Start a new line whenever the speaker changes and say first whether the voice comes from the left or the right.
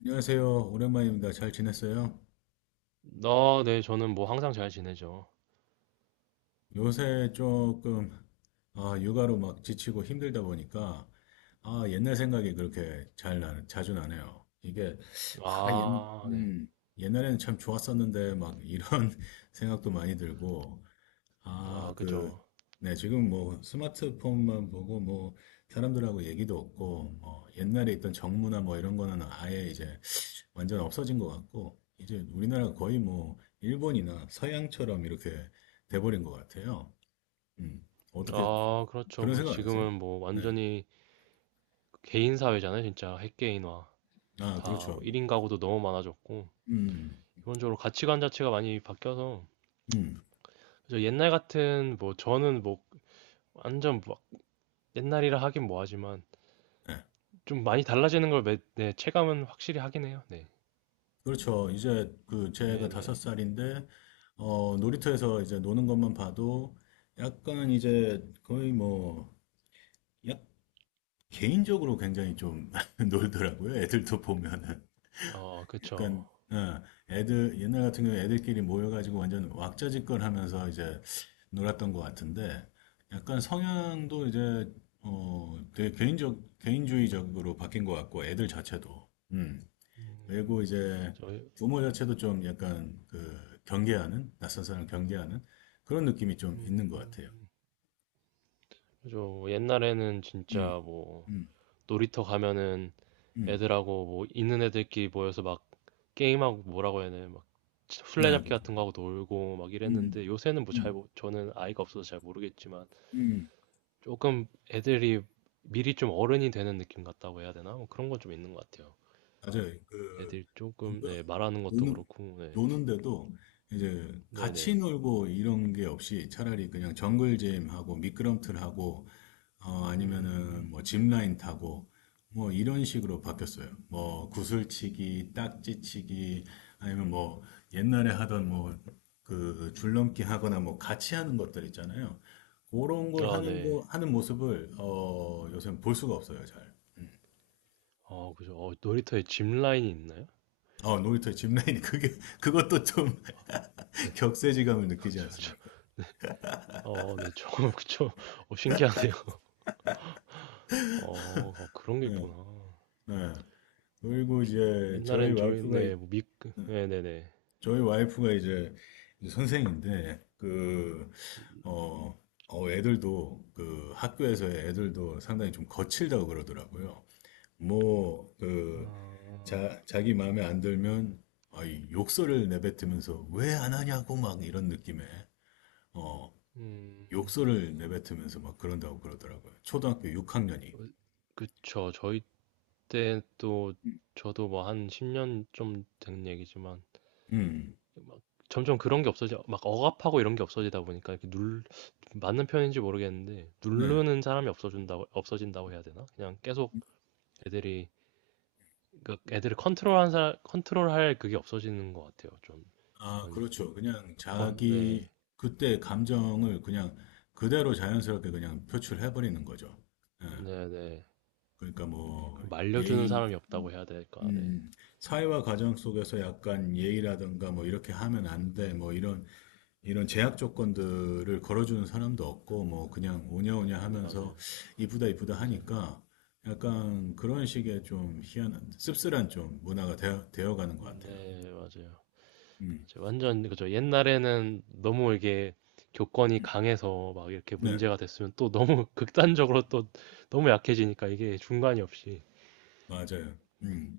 left: 안녕하세요. 오랜만입니다. 잘 지냈어요?
right: 아, 네, 저는 뭐 항상 잘 지내죠.
left: 요새 조금 육아로 막 지치고 힘들다 보니까 옛날 생각이 그렇게 자주 나네요. 아, 옛,
right: 아, 네.
left: 음, 옛날에는 참 좋았었는데 막 이런 생각도 많이 들고 아,
right: 아,
left: 그,
right: 그죠.
left: 네, 지금 뭐 스마트폰만 보고 뭐 사람들하고 얘기도 없고 뭐 옛날에 있던 정문화 뭐 이런 거는 아예 이제 완전 없어진 것 같고, 이제 우리나라가 거의 뭐, 일본이나 서양처럼 이렇게 돼버린 것 같아요. 음. 어떻게,
right: 아, 그렇죠.
left: 그런
right: 뭐
left: 생각 안 드세요?
right: 지금은 뭐
left: 네.
right: 완전히 개인 사회잖아요. 진짜 핵개인화.
left: 아,
right: 다뭐
left: 그렇죠.
right: 1인 가구도 너무 많아졌고,
left: 음,
right: 기본적으로 가치관 자체가 많이 바뀌어서,
left: 음.
right: 그죠. 옛날 같은 뭐 저는 뭐 완전 막 옛날이라 하긴 뭐하지만,
left: 네.
right: 좀 많이 달라지는 걸 네, 체감은 확실히 하긴 해요. 네.
left: 그렇죠. 제가 다섯
right: 네네.
left: 살인데, 놀이터에서 이제 노는 것만 봐도, 약간 이제 거의 뭐, 약, 개인적으로 굉장히 좀 놀더라고요. 애들도 보면은.
right: 어, 그쵸.
left: 약간 어, 애들 옛날 같은 경우 애들끼리 모여가지고 완전 왁자지껄 하면서 이제 놀았던 것 같은데 약간 성향도 되게 개인적 개인주의적으로 바뀐 것 같고 애들 자체도
right: 음,
left: 그리고 이제
right: 저,
left: 부모 자체도 좀 약간 경계하는 낯선 사람 경계하는 그런 느낌이 좀 있는 것 같아요.
right: 음, 그죠. 옛날에는
left: 음,
right: 진짜 뭐,
left: 음,
right: 놀이터 가면은
left: 음,
right: 애들하고 뭐 있는 애들끼리 모여서 막 게임하고 뭐라고 해야 되나 막
left: 네,
right: 술래잡기
left: 그,
right: 같은 거 하고 놀고 막
left: 음,
right: 이랬는데 요새는 뭐 잘
left: 음,
right: 저는 아이가 없어서 잘 모르겠지만
left: 음,
right: 조금 애들이 미리 좀 어른이 되는 느낌 같다고 해야 되나? 뭐 그런 건 좀 있는 것 같아요.
left: 맞아요.
right: 애들 조금 네, 말하는 것도
left: 노는,
right: 그렇고 네.
left: 노는데도 이제
right: 네네.
left: 같이 놀고 이런 게 없이 차라리 그냥 정글잼하고 미끄럼틀하고 아니면은
right: 음.
left: 뭐 짚라인 타고 뭐 이런 식으로 바뀌었어요. 뭐 구슬치기, 딱지치기 아니면 뭐 옛날에 하던 뭐 그 줄넘기 하거나 뭐 같이 하는 것들 있잖아요. 그런 걸
right: 아,
left: 하는 거
right: 네.
left: 하는 모습을 요새 볼 수가 없어요, 잘.
right: 아 그죠. 어, 놀이터에 짚 라인이 있나요?
left: 어, 놀이터에 짚라인이 그게 그것도 좀
right: 네.
left: 격세지감을 느끼지 않습니까?
right: 어, 네. 저 그쵸. 어, 신기하네요. 어, 어, 그런 게
left: 예,
right: 있구나.
left: 예. 그리고
right: 저-
left: 이제 저희
right: 옛날엔 저희
left: 와이프가
right: 네,
left: 이-
right: 네네네.
left: 저희 와이프가 이제 선생인데 어, 애들도 그 학교에서의 애들도 상당히 좀 거칠다고 그러더라고요. 뭐 그
right: 아,
left: 자기 마음에 안 들면 아이 욕설을 내뱉으면서 왜 안 하냐고 막 이런 느낌에 어
right: 음,
left: 욕설을 내뱉으면서 막 그런다고 그러더라고요. 초등학교 6학년이.
right: 어, 그쵸. 저희 때 또 저도 뭐 한 10년 좀 된 얘기지만
left: 음,
right: 막 점점 그런 게 없어져. 막 억압하고 이런 게 없어지다 보니까 이렇게 눌 맞는 표현인지 모르겠는데
left: 네.
right: 누르는 사람이 없어진다고 해야 되나? 그냥 계속 애들이 그 애들을 컨트롤한 사람 컨트롤할 그게 없어지는 것 같아요. 좀
left: 아,
right: 그런
left: 그렇죠. 그냥 자기
right: 네,
left: 그때 감정을 그냥 그대로 자연스럽게 그냥 표출해버리는 거죠. 예.
right: 네, 네.
left: 그러니까 뭐
right: 그걸 말려주는
left: 예의,
right: 사람이 없다고 해야 될까? 네,
left: 음, 사회와 가정 속에서 약간 예의라든가 뭐 이렇게 하면 안 돼, 뭐 이런 제약 조건들을 걸어주는 사람도 없고, 뭐, 그냥
right: 네,
left: 오냐오냐
right: 네, 맞아요,
left: 하면서 이쁘다
right: 맞아요.
left: 하니까 약간 그런 식의 좀 희한한, 씁쓸한 좀 문화가 되어가는 것 같아요.
right: 네, 맞아요. 맞아요.
left: 음.
right: 완전 그죠. 옛날에는 너무 이게 교권이 강해서 막 이렇게
left: 네,
right: 문제가 됐으면 또 너무 극단적으로 또 너무 약해지니까 이게 중간이 없이
left: 맞아요. 음.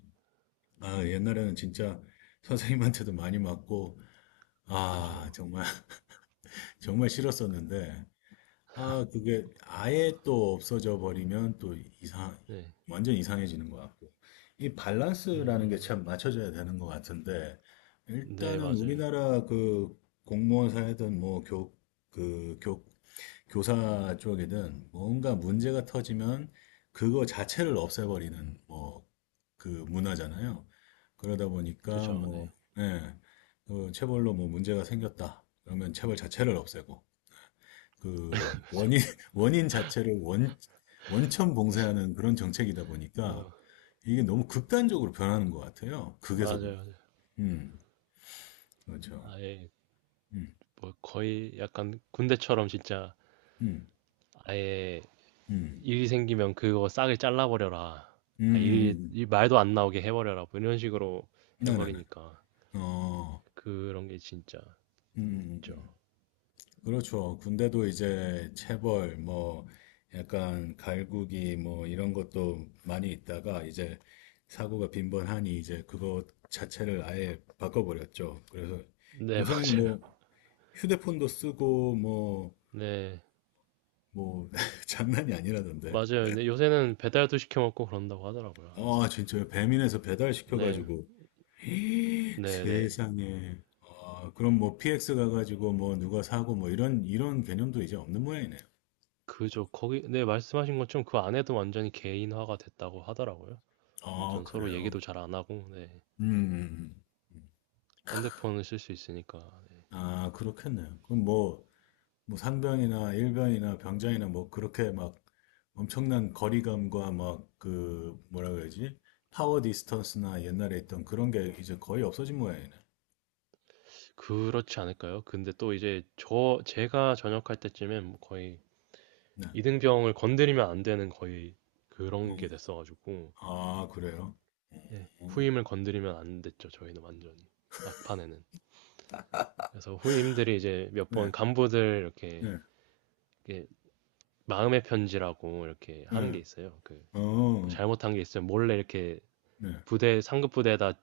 left: 아, 옛날에는 진짜 선생님한테도 많이 맞고, 아,
right: 그죠.
left: 정말, 정말 싫었었는데, 아, 그게 아예 또 없어져 버리면 또 이상,
right: 네,
left: 완전 이상해지는 것 같고. 이 밸런스라는 게
right: 음,
left: 참 맞춰져야 되는 것 같은데,
right: 네,
left: 일단은
right: 맞아요.
left: 우리나라 그 공무원사이든 그 교, 교사 쪽이든 뭔가 문제가 터지면 그거 자체를 없애버리는 뭐 그 문화잖아요. 그러다 보니까
right: 그죠, 네.
left: 뭐, 예, 그 체벌로 뭐 문제가 생겼다. 그러면 체벌 자체를 없애고, 그 원인 원인 자체를 원 원천 봉쇄하는 그런 정책이다 보니까
right: 그래서
left: 이게 너무 극단적으로 변하는 것 같아요. 극에서 극.
right: 맞아요. 맞아요.
left: 음, 그렇죠.
right: 아예
left: 음,
right: 뭐 거의 약간 군대처럼 진짜
left: 음,
right: 아예
left: 음,
right: 일이 생기면 그거 싸게 잘라버려라.
left: 음,
right: 아, 일,
left: 음,
right: 일 말도 안 나오게 해버려라. 뭐 이런 식으로
left: 나나나.
right: 해버리니까
left: 어,
right: 그런 게 진짜
left: 음, 음, 음.
right: 있죠.
left: 음. 그렇죠. 군대도 이제 체벌 뭐 약간 갈구기 뭐 이런 것도 많이 있다가 이제 사고가 빈번하니 이제 그것 자체를 아예 바꿔버렸죠. 그래서
right: 네,
left: 요새는 뭐
right: 맞아요.
left: 휴대폰도 쓰고 뭐
right: 네,
left: 뭐 장난이 아니라던데.
right: 맞아요. 근데 요새는 배달도 시켜 먹고 그런다고 하더라고요,
left: 아
right: 안에서.
left: 진짜 배민에서 배달
right: 네,
left: 시켜가지고
right: 네, 네.
left: 세상에. 아 그럼 뭐 PX 가가지고 뭐 누가 사고 뭐 이런 개념도 이제 없는 모양이네요.
right: 그죠. 거기, 네, 말씀하신 것처럼 그 안에도 완전히 개인화가 됐다고 하더라고요.
left: 아
right: 완전 서로
left: 그래요.
right: 얘기도 잘 안 하고, 네.
left: 음. 음, 음.
right: 핸드폰을 쓸 수 있으니까.
left: 아 그렇겠네요. 그럼 뭐 상병이나 일병이나 병장이나 뭐 그렇게 막 엄청난 거리감과 막 그 뭐라 그러지? 파워 디스턴스나 옛날에 있던 그런 게 이제 거의 없어진 모양이네.
right: 그렇지 않을까요? 근데 또 이제 제가 전역할 때쯤엔 뭐 거의
left: 네.
right: 이등병을 건드리면 안 되는 거의 그런 게 됐어가지고
left: 어, 아, 그래요?
right: 네,
left: 어,
right: 후임을 건드리면 안 됐죠. 저희는 완전히 막판에는 그래서 후임들이 이제 몇
left: 네,
right: 번 간부들 이렇게,
left: 네,
right: 이렇게 마음의 편지라고 이렇게 하는 게
left: 네,
right: 있어요. 그뭐
left: 어,
right: 잘못한 게 있으면 몰래 이렇게
left: 네,
right: 부대 상급 부대에다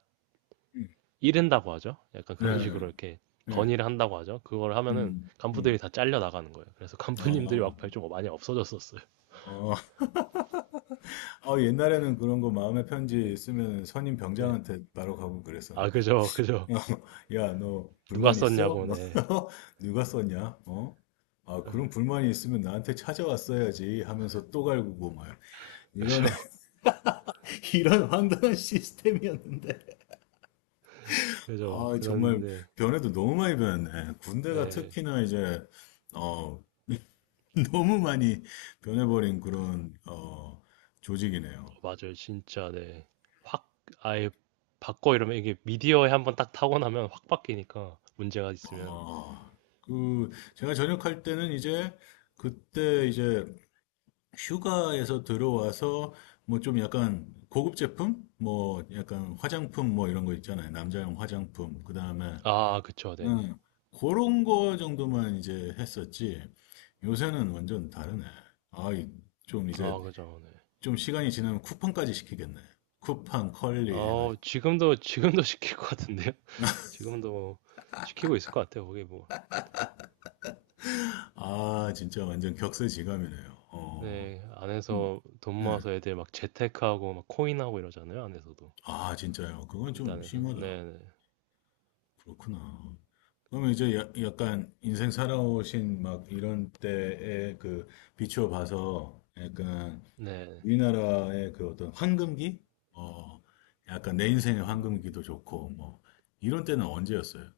left: 음,
right: 이른다고 하죠. 약간 그런
left: 네,
right: 식으로 이렇게
left: 네,
right: 건의를 한다고 하죠. 그걸 하면은
left: 음,
right: 간부들이
left: 음.
right: 다 잘려 나가는 거예요. 그래서
left: 아,
right: 간부님들이
left: 어.
right: 막판에 좀 많이 없어졌었어요.
left: 아, 옛날에는 그런 거 마음의
right: 네,
left: 편지 쓰면 선임
right: 네.
left: 병장한테 바로 가고
right: 아
left: 그랬었는데.
right: 그죠, 그죠.
left: 야, 너
right: 누가
left: 불만 있어?
right: 썼냐고. 네.
left: 누가 썼냐? 어? 아, 그런
right: 아,
left: 불만이 있으면 나한테 찾아왔어야지 하면서 또 갈구고 막 이런
right: 그죠
left: 이런 황당한 시스템이었는데.
right: 그죠.
left: 아, 정말
right: 그런데,
left: 변해도 너무 많이 변했네. 군대가
right: 네.
left: 특히나 이제 어 너무 많이 변해버린 그런 어 조직이네요.
right: 어, 맞아요. 진짜, 네. 확, 아예 바꿔 이러면 이게 미디어에 한번 딱 타고 나면 확 바뀌니까. 문제가 있으면.
left: 아, 그 제가 전역할 때는 이제 그때 이제 휴가에서 들어와서 뭐 좀 약간 고급 제품, 뭐 약간 화장품 뭐 이런 거 있잖아요. 남자용 화장품. 그다음에
right: 아, 그쵸. 네네.
left: 음, 그런 거 정도만 이제 했었지. 요새는 완전 다르네. 아, 이- 좀 이제
right: 아, 그죠. 네.
left: 시간이 지나면 쿠팡까지 시키겠네. 쿠팡, 컬리
right: 어,
left: 해가지고.
right: 지금도 시킬 것 같은데요? 지금도 뭐 시키고 있을 것 같아요. 거기 뭐.
left: 아, 진짜 완전 격세지감이네요.
right: 네.
left: 음.
right: 안에서 돈
left: 예.
right: 모아서 애들 막 재테크하고 막 코인하고 이러잖아요. 안에서도.
left: 아, 진짜요. 그건 좀
right: 금단에서.
left: 심하다.
right: 네네.
left: 그렇구나. 약간 인생 살아오신 막 이런 때에 비추어 봐서 약간
right: 네.
left: 우리나라의 그 어떤 황금기? 어, 약간 내 인생의 황금기도 좋고 뭐 이런 때는 언제였어요?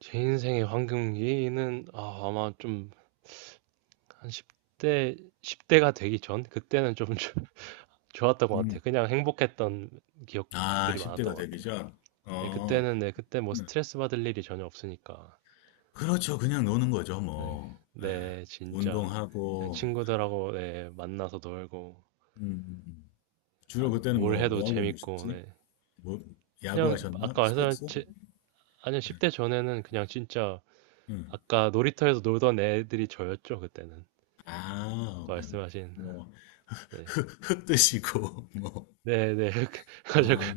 right: 제 인생의 황금기는 아, 아마 좀 한 10대, 십 대가 되기 전? 그때는 좀 좋았던 것
left: 음.
right: 같아요. 그냥 행복했던
left: 아,
right: 기억들이
left: 10대가
right: 많았던 것
left: 되기
right: 같아요.
left: 전?
right: 네,
left: 어,
right: 그때는, 네, 그때 뭐
left: 네.
right: 스트레스 받을 일이 전혀 없으니까.
left: 그렇죠. 그냥 노는 거죠,
right: 네,
left: 뭐. 예,
right: 네, 진짜. 그냥
left: 운동하고,
right: 친구들하고, 네, 만나서 놀고,
left: 음, 음, 음.
right: 아,
left: 주로 그때는
right: 뭘
left: 뭐,
right: 해도
left: 뭐 하고
right: 재밌고,
left: 노셨지?
right: 네.
left: 뭐, 야구
right: 그냥,
left: 하셨나?
right: 아까
left: 스포츠?
right: 말씀하신, 아니요,
left: 예,
right: 10대 전에는 그냥 진짜,
left: 음.
right: 아까 놀이터에서 놀던 애들이 저였죠, 그때는.
left: 아,
right: 아까
left: 오케이.
right: 말씀하신,
left: 뭐,
right: 네.
left: 흙 드시고, 뭐,
right: 네, 네. 맞아요.
left: 아,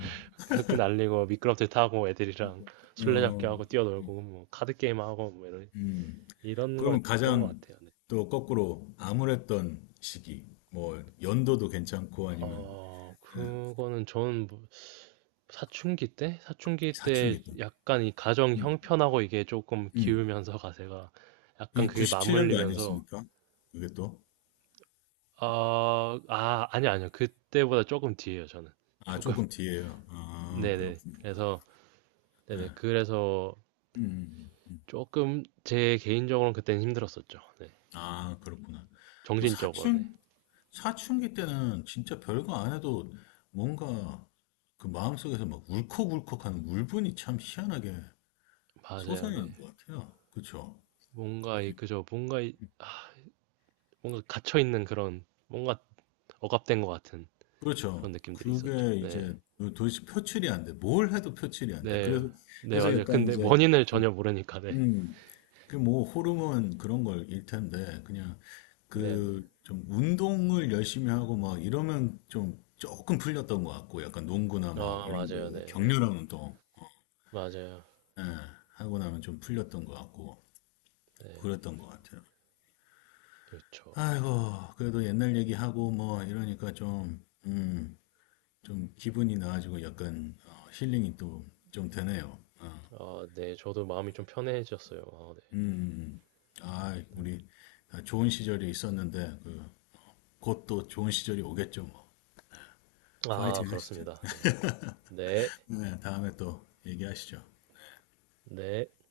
right: 흙 날리고 미끄럼틀 타고 애들이랑 술래잡기
left: 어,
right: 하고
left: 예.
right: 뛰어놀고 뭐 카드 게임 하고 뭐 이런
left: 음.
right: 이런
left: 그러면
right: 거였던 것
left: 가장
right: 같아요. 네.
left: 또 거꾸로 암울했던 시기, 뭐, 연도도 괜찮고, 아니면,
right: 어
left: 예,
right: 그거는 저는 뭐 사춘기 때
left: 사춘기 때.
right: 약간 이 가정
left: 음.
right: 형편하고 이게 조금
left: 음.
right: 기우면서 가세가 약간
left: 이게
right: 그게
left: 97년도
right: 맞물리면서
left: 아니었습니까? 이게 또?
right: 아, 아, 아니요, 아니요. 그때보다 조금 뒤에요, 저는.
left: 아,
right: 조금.
left: 조금 뒤에요. 아,
right: 네네.
left: 그렇구나.
right: 그래서,
left: 네.
right: 네네. 그래서
left: 음, 음.
right: 조금 제 개인적으로는 그때는 힘들었었죠. 네.
left: 아, 그렇구나. 또
right: 정신적으로, 네.
left: 사춘, 사춘기 때는 진짜 별거 안 해도 뭔가 그 마음속에서 막 울컥울컥하는 울분이 참 희한하게
right: 맞아요, 네.
left: 솟아나는 것 같아요. 그렇죠?
right: 뭔가 이 그저 뭔가 이 아, 뭔가 갇혀 있는 그런 뭔가 억압된 것 같은 그런
left: 그렇죠.
right: 느낌들이 있었죠.
left: 그게
right: 네,
left: 이제 도대체 표출이 안 돼. 뭘 해도 표출이 안 돼.
right: 네, 네
left: 그래서
right: 맞아요.
left: 약간
right: 근데
left: 이제,
right: 원인을
left: 음,
right: 전혀 모르니까 네,
left: 음. 그 뭐 호르몬 그런 걸일 텐데 그냥
right: 네, 네.
left: 그 좀 운동을 열심히 하고 막 이러면 좀 조금 풀렸던 것 같고 약간 농구나 막
right: 아
left: 이런 거
right: 맞아요, 네, 네,
left: 격렬한 운동
right: 맞아요,
left: 예, 하고 나면 좀 풀렸던 것 같고
right: 네,
left: 그랬던 것 같아요.
right: 그렇죠.
left: 아이고 그래도 옛날 얘기하고 뭐 이러니까 좀 음, 좀 기분이 나아지고 약간 힐링이 또 좀 되네요.
right: 아, 네, 저도 마음이 좀 편해졌어요. 아, 네.
left: 음, 음. 아, 우리 다 좋은 시절이 있었는데 그 곧 또 좋은 시절이 오겠죠 뭐.
right: 아,
left: 파이팅 하시죠.
right: 그렇습니다. 네, 네,
left: 네, 다음에 또 얘기하시죠.
right: 네.